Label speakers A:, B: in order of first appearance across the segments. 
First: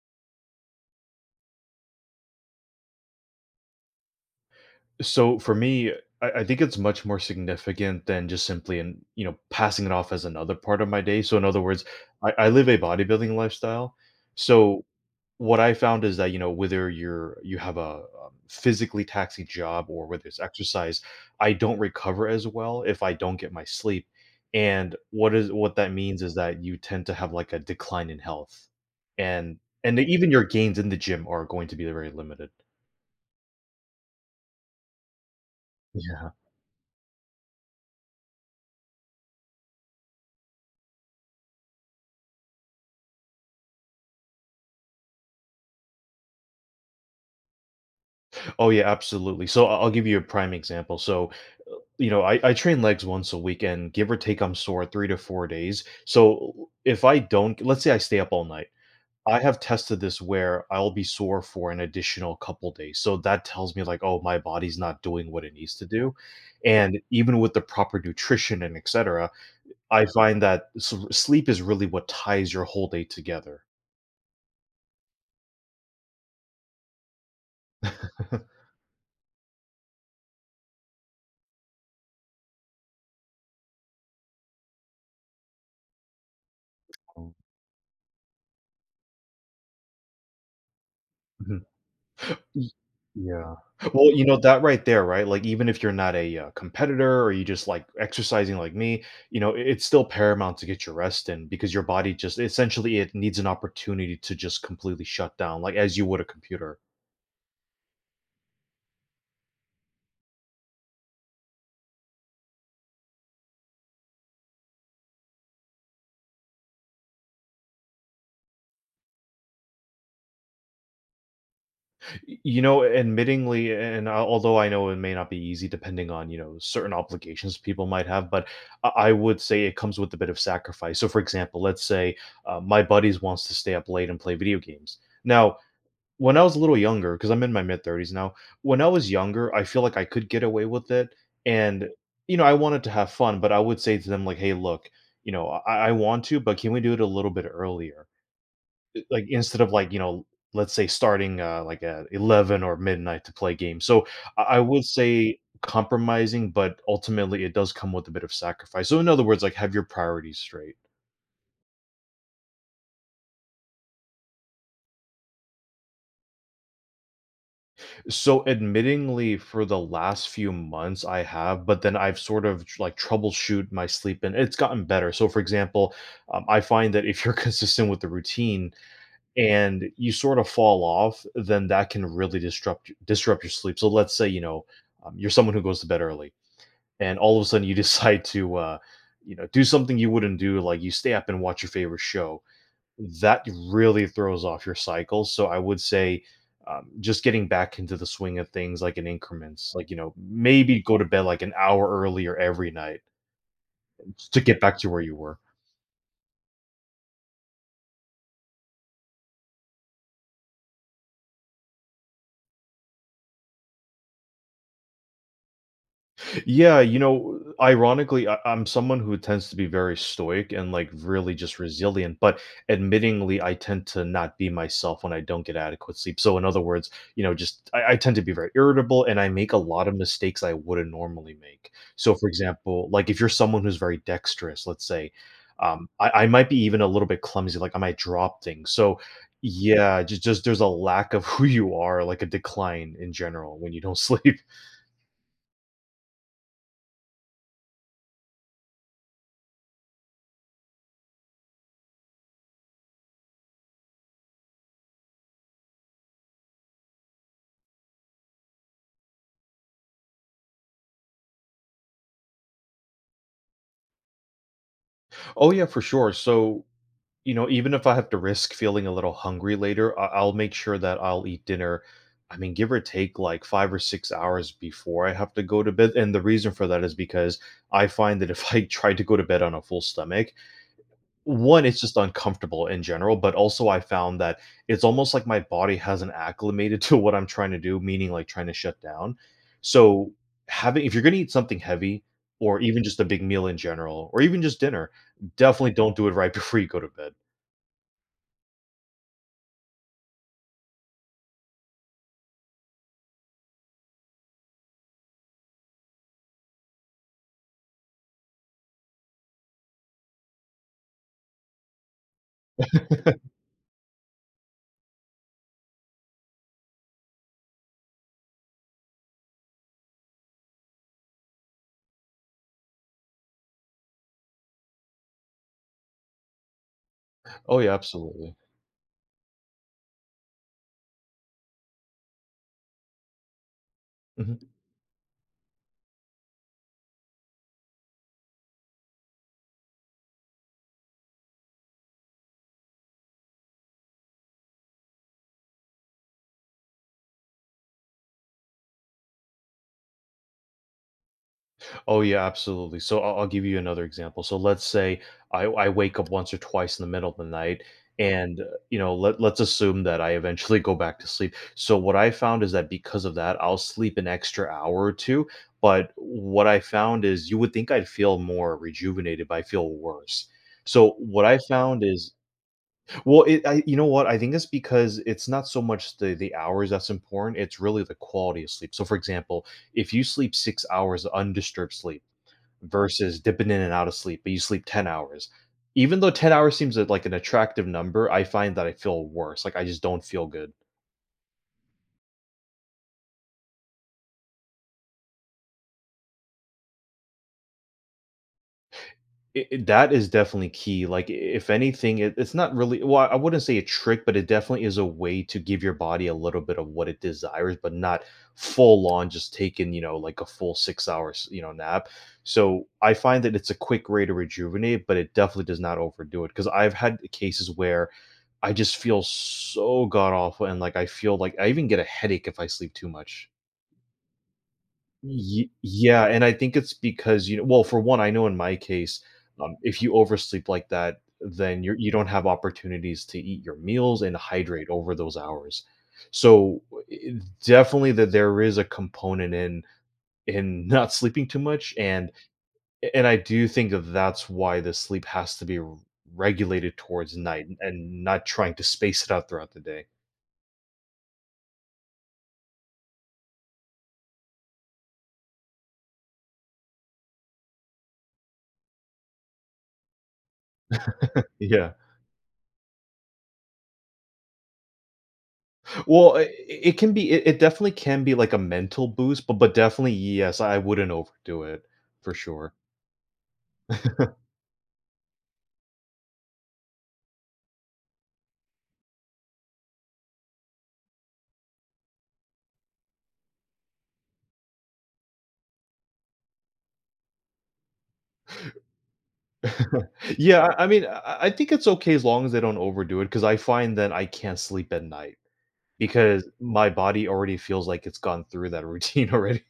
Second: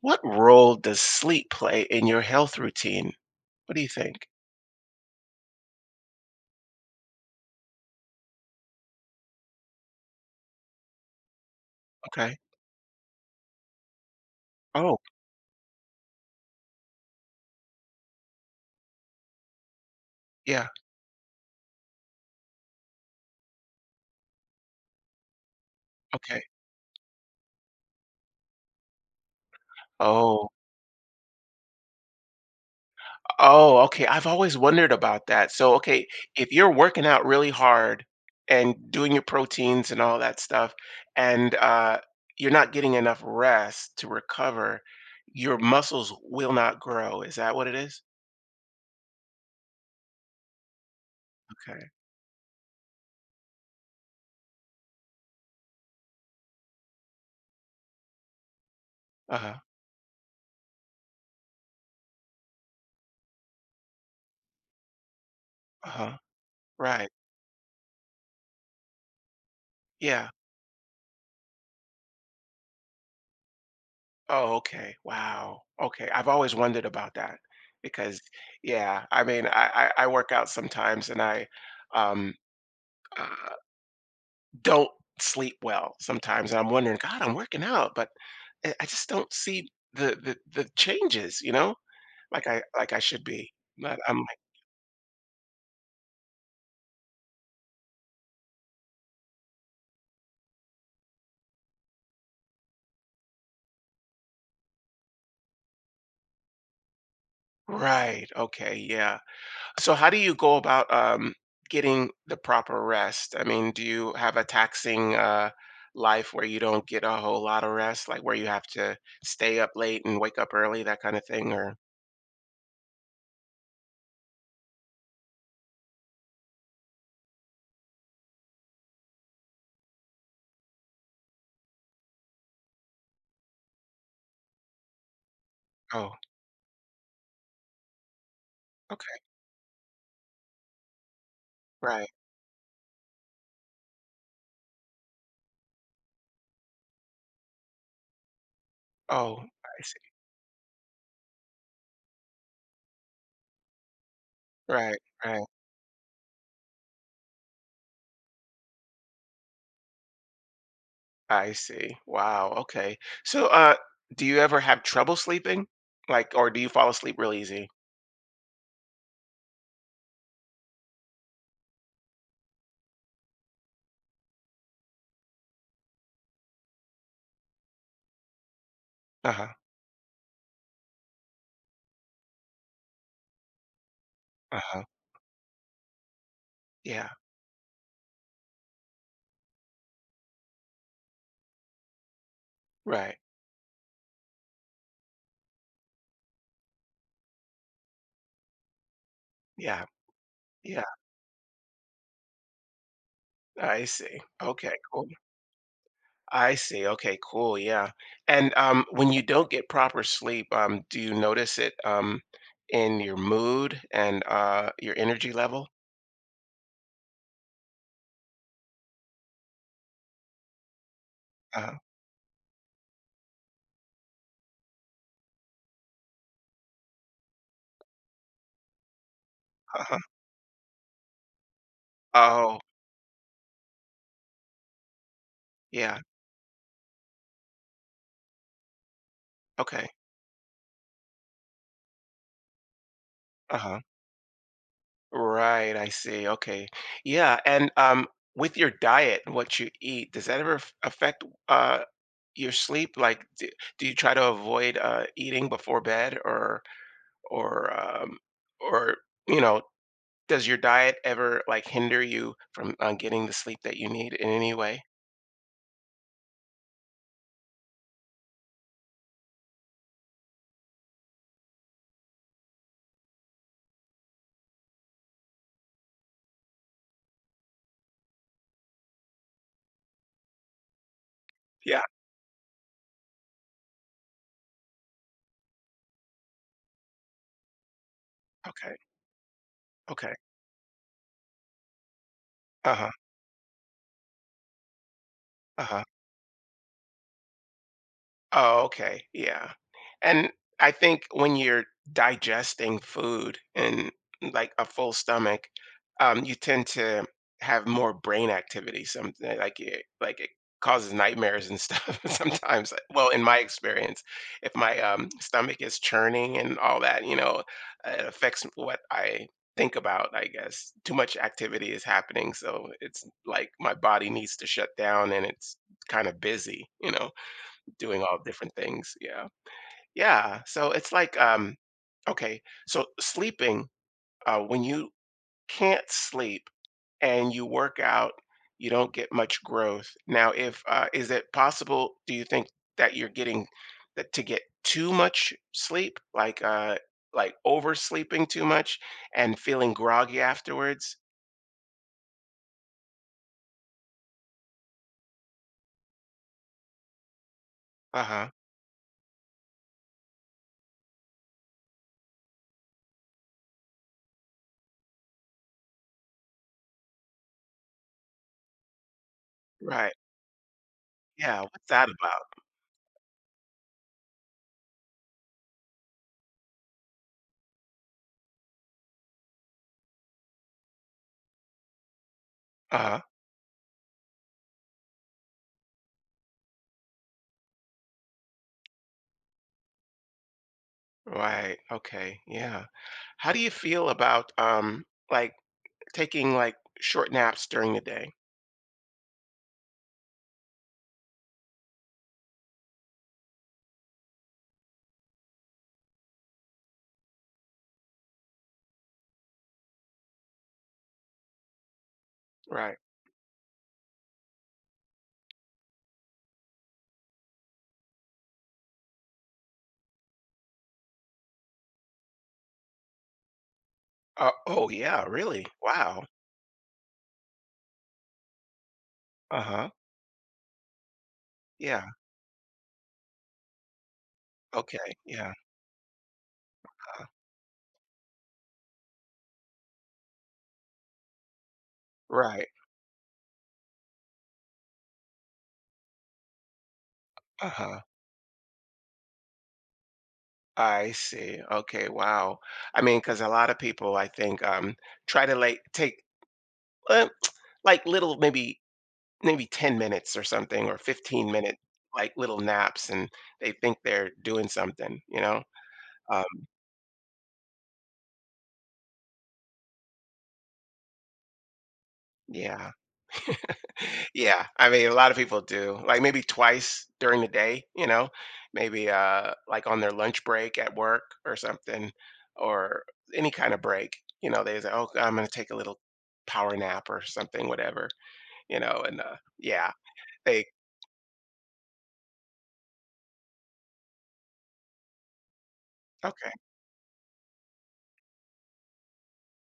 A: What role does sleep play in your health routine? What do you think?
B: So for me, I think it's much more significant than just simply and you know passing it off as another part of my day. So in other words, I,
A: Okay.
B: I live a bodybuilding lifestyle. So
A: Oh,
B: what I found is that you know whether you have a physically taxing job or whether it's
A: yeah.
B: exercise, I don't recover as well if I don't get my sleep. And what that means is
A: Okay.
B: that you tend to have like a decline in health, and and even your
A: Oh,
B: gains in the gym are going to be very limited.
A: oh, okay. I've always wondered about that. So, okay,
B: Yeah.
A: if you're working out really hard and doing your proteins and all that stuff, and you're not getting enough rest to recover, your muscles will not grow. Is that what it is?
B: Oh yeah, absolutely. So I'll give you a prime example. So
A: Okay.
B: you know, I train legs once a week, and give or take, I'm sore 3 to 4 days. So if I don't, let's say I stay up all night, I
A: Uh-huh.
B: have tested this where I'll be sore for an additional couple days. So that tells me like, oh, my body's not doing what it needs to do.
A: Uh-huh.
B: And
A: Right.
B: even with the proper nutrition and etc., I
A: Yeah.
B: find that sleep is really what ties your whole day together.
A: Oh, okay. Wow. Okay. I've always wondered about that because, yeah, I mean, I work out sometimes and I um, uh, don't sleep well sometimes. And I'm wondering, God, I'm working out, but I just don't see the changes, you
B: Mhm.
A: know, like I,
B: Y
A: like I should be.
B: Yeah.
A: But
B: Well,
A: I'm
B: you know, that right there, right? Like, even if you're not a, competitor or you just like exercising like me, you know, it's still paramount to get your rest in because your body just essentially, it needs an opportunity to just completely shut down, like, as you would a computer.
A: like, right. Okay. Yeah. So how do you go about getting the proper rest? I mean, do you have a taxing life where you don't get a whole lot of rest, like where you have to stay up late and wake up early, that kind of thing? Or
B: Y You know, admittingly, and al although I know it may not be easy depending on, you know, certain obligations people might have, but I would say it comes with a bit of sacrifice. So, for example, let's say, my buddies wants to stay up late and play video games. Now,
A: oh,
B: When I was a little younger, because 'cause I'm in my mid-30s now, when I was
A: okay,
B: younger, I feel like I could get away with it, and,
A: right.
B: you know, I wanted to have fun, but I would say to them, like, "Hey, look, you know, I want to, but can we do it a little bit earlier?" I Like,
A: Oh,
B: instead of,
A: I
B: like, you
A: see.
B: know, let's say starting, like, at 11 or midnight to play games. So, I would
A: Right,
B: say
A: right.
B: compromising, but ultimately it does come with a bit of sacrifice. So in other words, like, have your priorities straight.
A: I see. Wow. Okay. So, do you ever have trouble sleeping? Like, or do you fall asleep real easy?
B: So, admittingly, for the last few months, I have, but then I've sort of like troubleshoot my sleep, and it's gotten better. So, for example, I find that if you're consistent with the routine
A: Uh huh.
B: and you sort of fall off, then that can really disrupt your sleep. So, let's say you
A: Uh
B: know
A: huh.
B: you're someone who goes to bed early,
A: Yeah.
B: and all of a sudden you decide to, you know, do something you wouldn't do, like you stay up and watch your favorite show
A: Right.
B: that really throws off your cycle, so I would say, just getting back into the swing of things, like, in increments,
A: Yeah.
B: like, you know,
A: Yeah.
B: maybe go to bed, like, an hour earlier every night
A: I see.
B: to get
A: Okay.
B: back to where
A: Cool.
B: you were.
A: I see. Okay, cool. Yeah. And when you don't get proper sleep, do you notice it in your mood and your energy level?
B: Yeah, you know, ironically, I'm someone who tends to be very stoic and like really just
A: Uh,
B: resilient, but admittingly, I tend to not be myself when I don't get adequate sleep. So, in other words, you know, just I tend to be very irritable and I make a lot of
A: uh-huh.
B: mistakes I wouldn't normally make. So, for
A: Oh,
B: example, like if you're someone who's very dexterous, let's say, um,
A: yeah.
B: I, I might be even a little bit clumsy, like I might drop things. So,
A: Okay.
B: yeah, just there's a lack of who you are, like a decline in general when
A: Uh-huh.
B: you don't sleep.
A: Right. I see. Okay. Yeah. And with your diet and what you eat, does that ever f- affect your sleep? Like, do, do you try to avoid eating before bed, or or um, or you know, does your diet ever, like, hinder you from, getting the sleep that you need in any way?
B: Oh yeah, for sure. So you know, even if I have to risk feeling a little hungry later, I'll make sure that I'll eat dinner. I mean, give or take like 5 or 6 hours before I have to go to bed. And the reason for that is because I find that if I try to go to bed on a full stomach, one, it's
A: Yeah,
B: just uncomfortable in general. But also, I found that it's almost like my body hasn't acclimated to what I'm trying to do, meaning like trying to
A: okay,
B: shut down.
A: okay.
B: So, having, if you're going to eat something heavy or even
A: Uh-huh,
B: just a big meal in general, or even just dinner, definitely
A: uh-huh.
B: don't do it right before you go to bed.
A: Oh, okay. Yeah. And I think when you're digesting food and like a full stomach, you tend to have more brain activity. Something like it causes nightmares and stuff sometimes. Like, well, in my experience, if my stomach is churning and all that, you know, it affects what I think about. I guess too much activity is happening, so it's like my body needs to shut down and it's kind of busy, you know,
B: Oh yeah,
A: doing all
B: absolutely.
A: different things. Yeah. Yeah. So it's like, okay. So sleeping,
B: Mhm.
A: when you can't sleep and you work out, you don't get much growth. Now, if is it possible? Do you think that you're getting that to get too much sleep, like oversleeping too much and feeling groggy afterwards?
B: Oh yeah, absolutely. So I'll give you another example. So let's say I wake up once or twice in the middle of the night,
A: Uh huh.
B: and you know let's assume that I eventually go back to sleep. So what I found is that because of that, I'll sleep an extra hour or two. But what I found is you would think I'd feel more rejuvenated, but I feel
A: Right.
B: worse. So what I
A: Yeah. What's
B: found
A: that
B: is
A: about?
B: Well, it I you know what? I think it's because it's not so much the hours that's important, it's really the quality of sleep. So, for example, if you sleep 6 hours of undisturbed sleep
A: Uh huh.
B: versus dipping in and out of sleep, but you sleep 10 hours, even though 10 hours seems, like, an attractive number, I find that I feel worse, like, I just don't feel good.
A: Right. Okay. Yeah. How do you feel about like taking, like, short naps during the day,
B: It that is definitely key, like, I if anything, it's not really well, I wouldn't say a trick, but it definitely is a way to give your body a little bit of what it desires, but not full on just taking, you know, like, a full 6 hours, you know, nap. So,
A: right.
B: I find that it's a quick way to rejuvenate, but it definitely does not overdo it. Because 'Cause I've had cases where I just feel so god awful, and, like, I feel like I even get a headache if I sleep too much.
A: Oh, yeah, really?
B: Ye
A: Wow.
B: Yeah, and I think it's because, you know well, for one, I know in my case,
A: Uh-huh.
B: if you oversleep like that, then
A: Yeah,
B: you do not have opportunities to eat your meals and hydrate
A: okay,
B: over those
A: yeah,
B: hours. So,
A: uh
B: I definitely that there is a component in not sleeping too much,
A: right,
B: and I do think that that's why the sleep has to be r regulated towards night
A: uh-huh.
B: and not trying to space it out throughout the day.
A: I see, okay, wow. I mean, because a lot of people, I think, try to, like, take, uh, like, little maybe 10 minutes or something or 15-minute-minute,
B: Yeah.
A: like, little naps, and they think they're doing something, you know?
B: Well, it
A: Um,
B: it can be it definitely can be like a mental boost, but definitely, yes, I wouldn't overdo it for sure.
A: yeah. Yeah, I mean, a lot of people do. Like maybe twice during the day, you know, maybe like on their lunch break at work or something, or any kind of break. You know, they say, "Oh, I'm gonna take a little power nap or something, whatever." You know, and yeah, they
B: Yeah, I mean, I think it's okay as long as they don't overdo it, because I find that I can't sleep at night because
A: okay,
B: my body already feels like it's gone through that routine already.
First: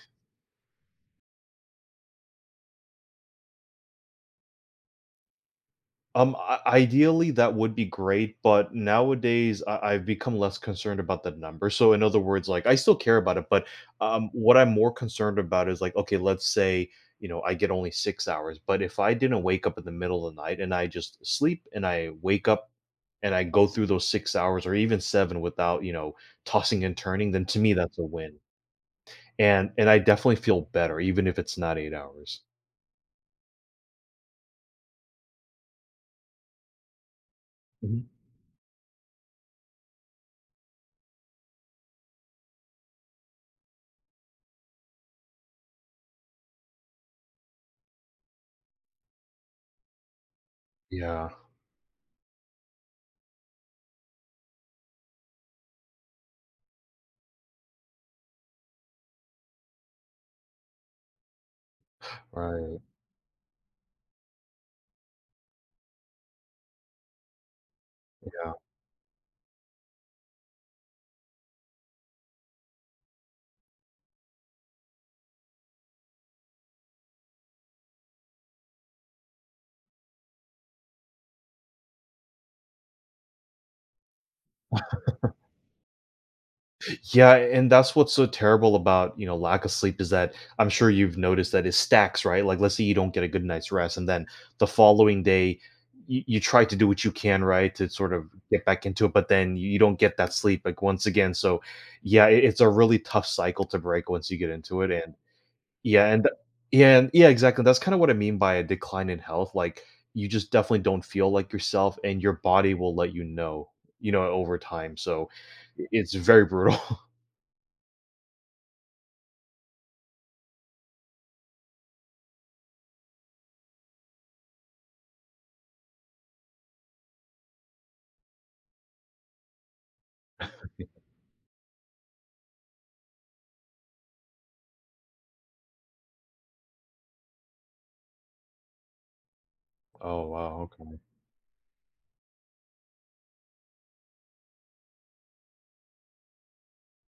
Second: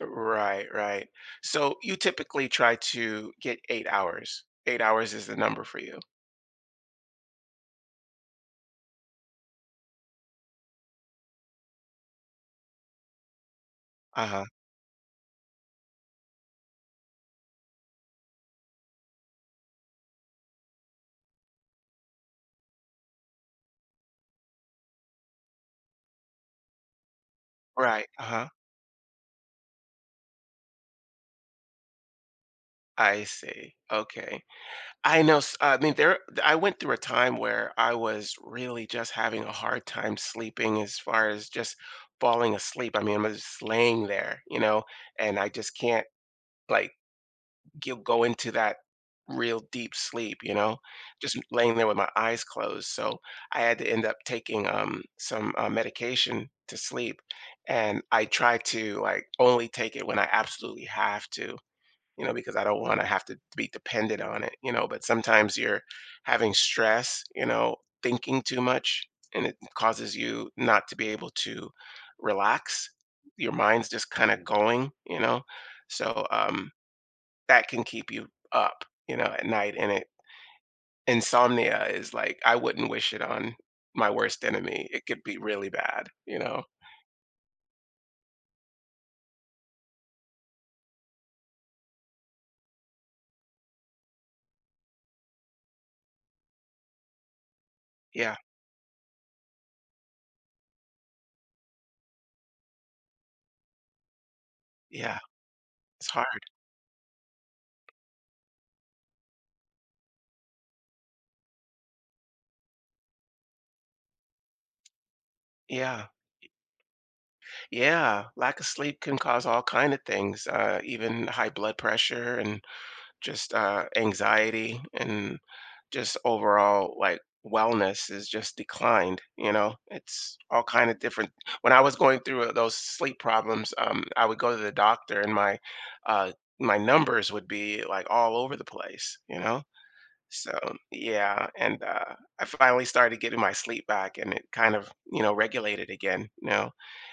A: right, right. So you typically try to get 8 hours. 8 hours is the number for you.
B: I Ideally, that would be great, but nowadays I've become less concerned about the number. So, in other words, like I still care about it, but
A: Uh huh.
B: what I'm more concerned about is like, okay, let's say you know I get only 6 hours, but if I didn't wake up in the middle of the night and I just sleep and I wake up and I go through those 6 hours or even seven without you know tossing and turning, then to me that's a
A: Right. Uh
B: win.
A: huh.
B: And I definitely feel better, even if it's not 8 hours.
A: I see. Okay. I know s I mean, there I went through a time where I
B: Mhm.
A: was really just having a hard time sleeping as far as just falling asleep. I mean, I'm just laying there, you know, and I just can't, like, g go into that real deep sleep, you know,
B: Yeah.
A: just laying there with my eyes closed, so I had to end up taking, some, medication to sleep, and I try to, like, only take it when I absolutely have to, you know, because I don't
B: Right.
A: want to have to be dependent on it, you know. But sometimes you're having stress, you know, thinking
B: Yeah.
A: too much, and it causes you not to be able to relax. Your mind's just kind of going, you know. So that can keep you up, you know, at night. And it, insomnia is like, I wouldn't wish it on my worst enemy. It could be really bad, you know.
B: Yeah, and that's what's so terrible about, you know, lack of sleep is that I'm sure you've noticed that it stacks, right? Like, let's say you don't get a good night's rest, and then the following day, you try to do what you can, right, to sort of
A: Yeah,
B: get back into it, but then you don't get that sleep, like, once again. So, yeah, it's a really tough cycle to break once you get into it. And
A: yeah,
B: yeah,
A: it's hard.
B: yeah, and yeah, exactly. That's kind of what I mean by a decline in health. Like, you just definitely don't feel like yourself, and your body will let you know, over time. So,
A: Yeah.
B: it's very brutal.
A: Yeah, lack of sleep can cause all kind of things, even high blood pressure and just anxiety and just overall like wellness is just declined. You know, it's all kind of different. When I was going through those sleep problems, I would go to the doctor and uh, my numbers would be like all over the place. You know,
B: Oh
A: so,
B: wow, okay.
A: yeah, and, I finally started getting my sleep back and it kind of, you know, regulated again, you know?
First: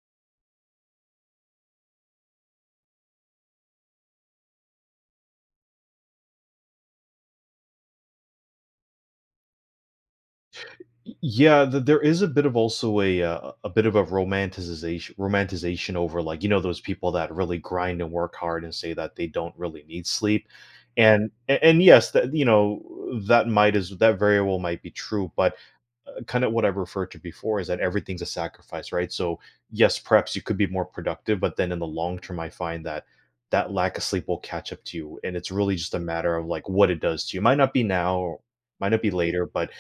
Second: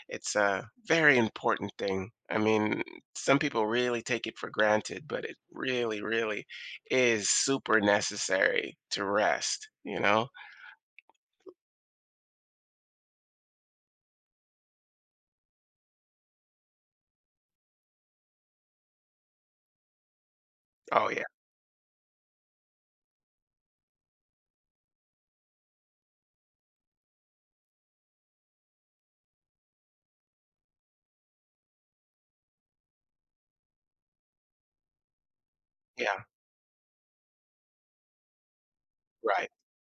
A: It's a very important thing. I mean, some people really take it for granted, but it really, really is super necessary to rest, you know?
B: Yeah, there is a bit of also a bit of a romanticization over like you know those people that really grind and work hard and say that they don't really need sleep,
A: Oh, yeah.
B: and yes, that you know that might is that very well might be true, but kind of what I referred to before is that everything's a sacrifice, right? So yes, perhaps you could be more productive, but then in the long term, I find that that lack of sleep will catch up to you, and it's really just a
A: Yeah,
B: matter of like what it does to you. Might not be now, or might not be later,
A: right.
B: but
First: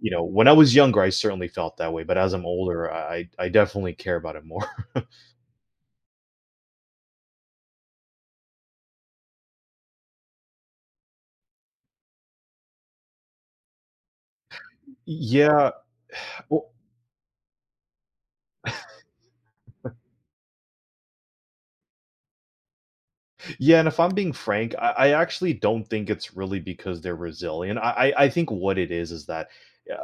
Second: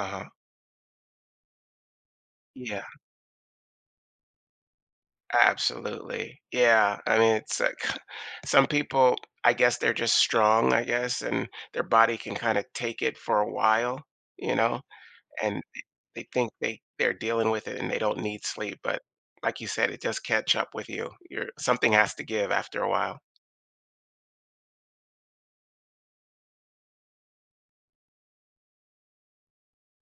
B: you know, when I was younger, I certainly felt that way, but as I'm
A: Yeah,
B: older, I definitely care about it more.
A: absolutely. Yeah, I mean, it's like some people, I guess they're just strong, I guess, and their body can kind of take it for a while, you know? And
B: Yeah.
A: th they think
B: Well,
A: they they're dealing with it and they don't need sleep, but like you said, it just catch up with you. You're something has to give after a while.
B: yeah, and if I'm being frank, I actually don't think it's really because they're resilient. I think what it is that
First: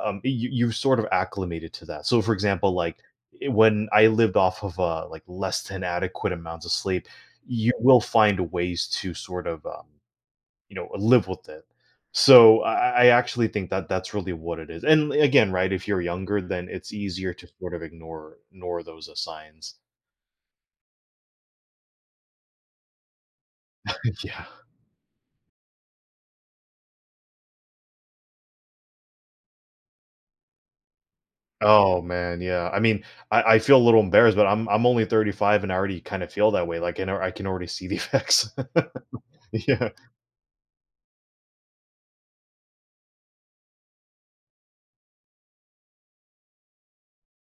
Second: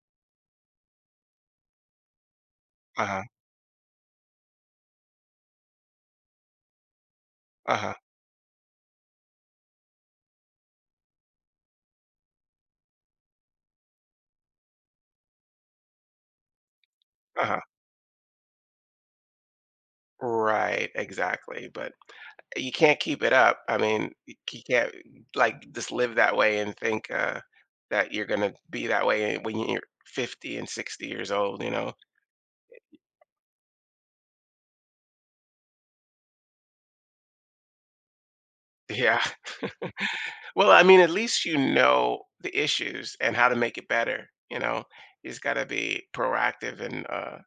B: you've sort of acclimated to that. So, for example, like
A: Uh-huh,
B: when I lived off of like less than adequate amounts of sleep, you
A: uh-huh,
B: will find ways to sort of you know live with it so I actually think that that's really what it is and again right if you're younger then it's easier to
A: uh-huh.
B: sort of ignore those signs
A: Right, exactly, but you can't keep it up. I mean, y
B: yeah
A: you can't, like, just live that way and think, that you're gonna be that way when you're 50 and 60 years old, you know?
B: oh man yeah I feel a little embarrassed but I'm only 35 and I already kind of feel that way like I know I can already see the effects
A: Yeah.
B: yeah
A: Well, I mean, at least you know the issues and how to make it better, you know? You just gotta be proactive and,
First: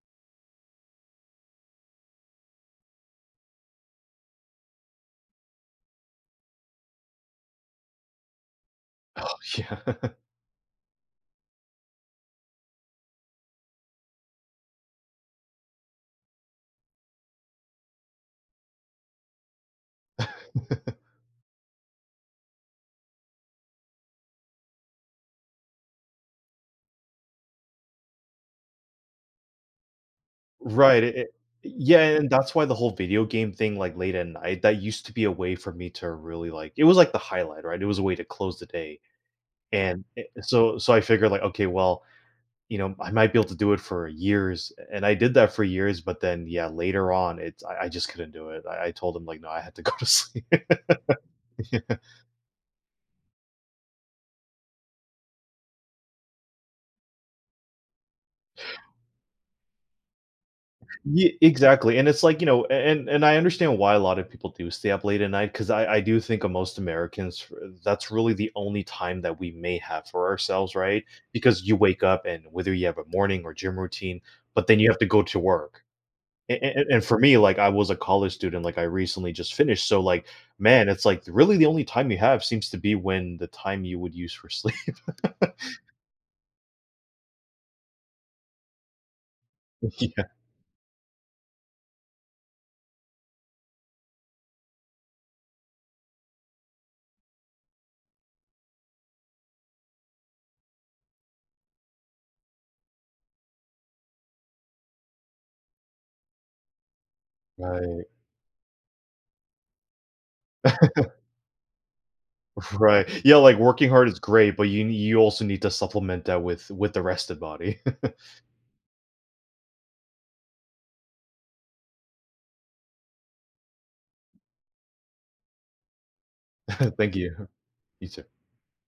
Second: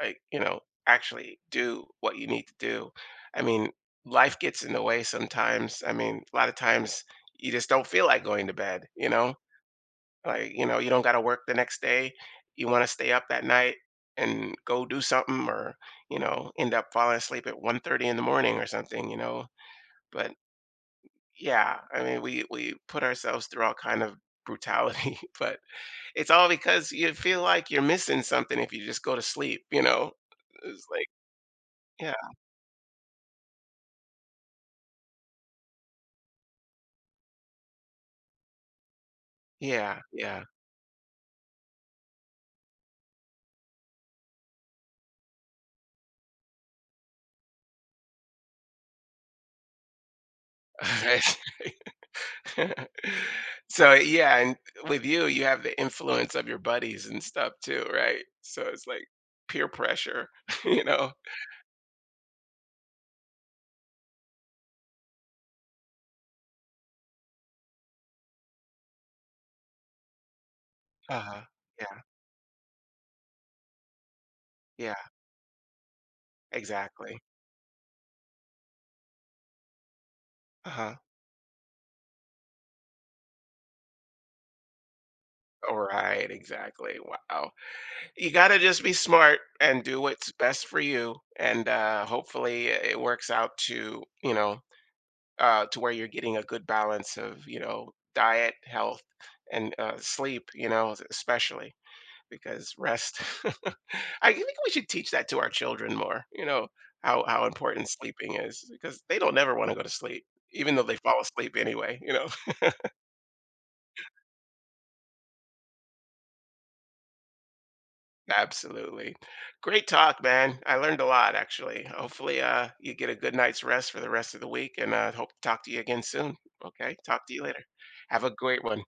A: like, you know, actually do what you need to do. I mean, life gets in the way sometimes. I mean, a lot of times you just don't feel like going to bed, you know?
B: yeah
A: Like, you know, you don't got to work the next day. You want to stay up that night and go do something or, you know, end up falling asleep at 1:30 in the morning or something, you know? But yeah, I mean, we put ourselves through all kind of brutality, but it's all because you feel like you're missing something if you just go to sleep, you know? It's
B: right
A: like
B: yeah
A: yeah.
B: and that's why the whole video game thing like late at night that used to be a way for me to really like it was like the highlight right it was a way to close the day
A: Yeah,
B: and I
A: yeah.
B: so so I figured like, okay, well, you know, I might be able to do it for years, and I did that for years, but then, yeah, later on, it's I just couldn't do it. I told him like, "No, I had to go to sleep." Yeah.
A: So, yeah, and with you, you have the influence of your buddies and stuff too, right? So it's like peer pressure, you know?
B: Ye Exactly, and it's like, you know, and I understand why a lot of people do stay up late at night 'cause I do think of most Americans for that's really the only time that we may have for ourselves, right?
A: Uh-huh.
B: Because you
A: Yeah,
B: wake up and whether you have a morning or gym routine, but then you
A: yeah,
B: have to go to work. And for
A: exactly.
B: me, like, I was a college student, like, I recently just finished, so, like, man,
A: Uh-huh.
B: it's, like, really the only time you have seems to be when the time you would use for sleep.
A: All right, exactly. Wow. You gotta just be smart and do
B: Yeah,
A: what's best for you, and, hopefully it works out to, you know, to where you're getting a good balance of, you know, diet, health, and, sleep, you know, especially. Because rest. I think we should teach that to our children more. You know how important
B: right,
A: sleeping is because they don't never want to go to sleep, even though they fall asleep anyway. You know,
B: right. Yeah, like, working hard is great, but you also need to supplement that with the rested body.
A: absolutely. Great talk, man. I learned a lot actually. Hopefully, you get a good night's rest for the rest of the week, and hope to talk to you again soon. Okay,
B: Thank
A: talk to you
B: you.
A: later.
B: You
A: Have
B: too.
A: a great one.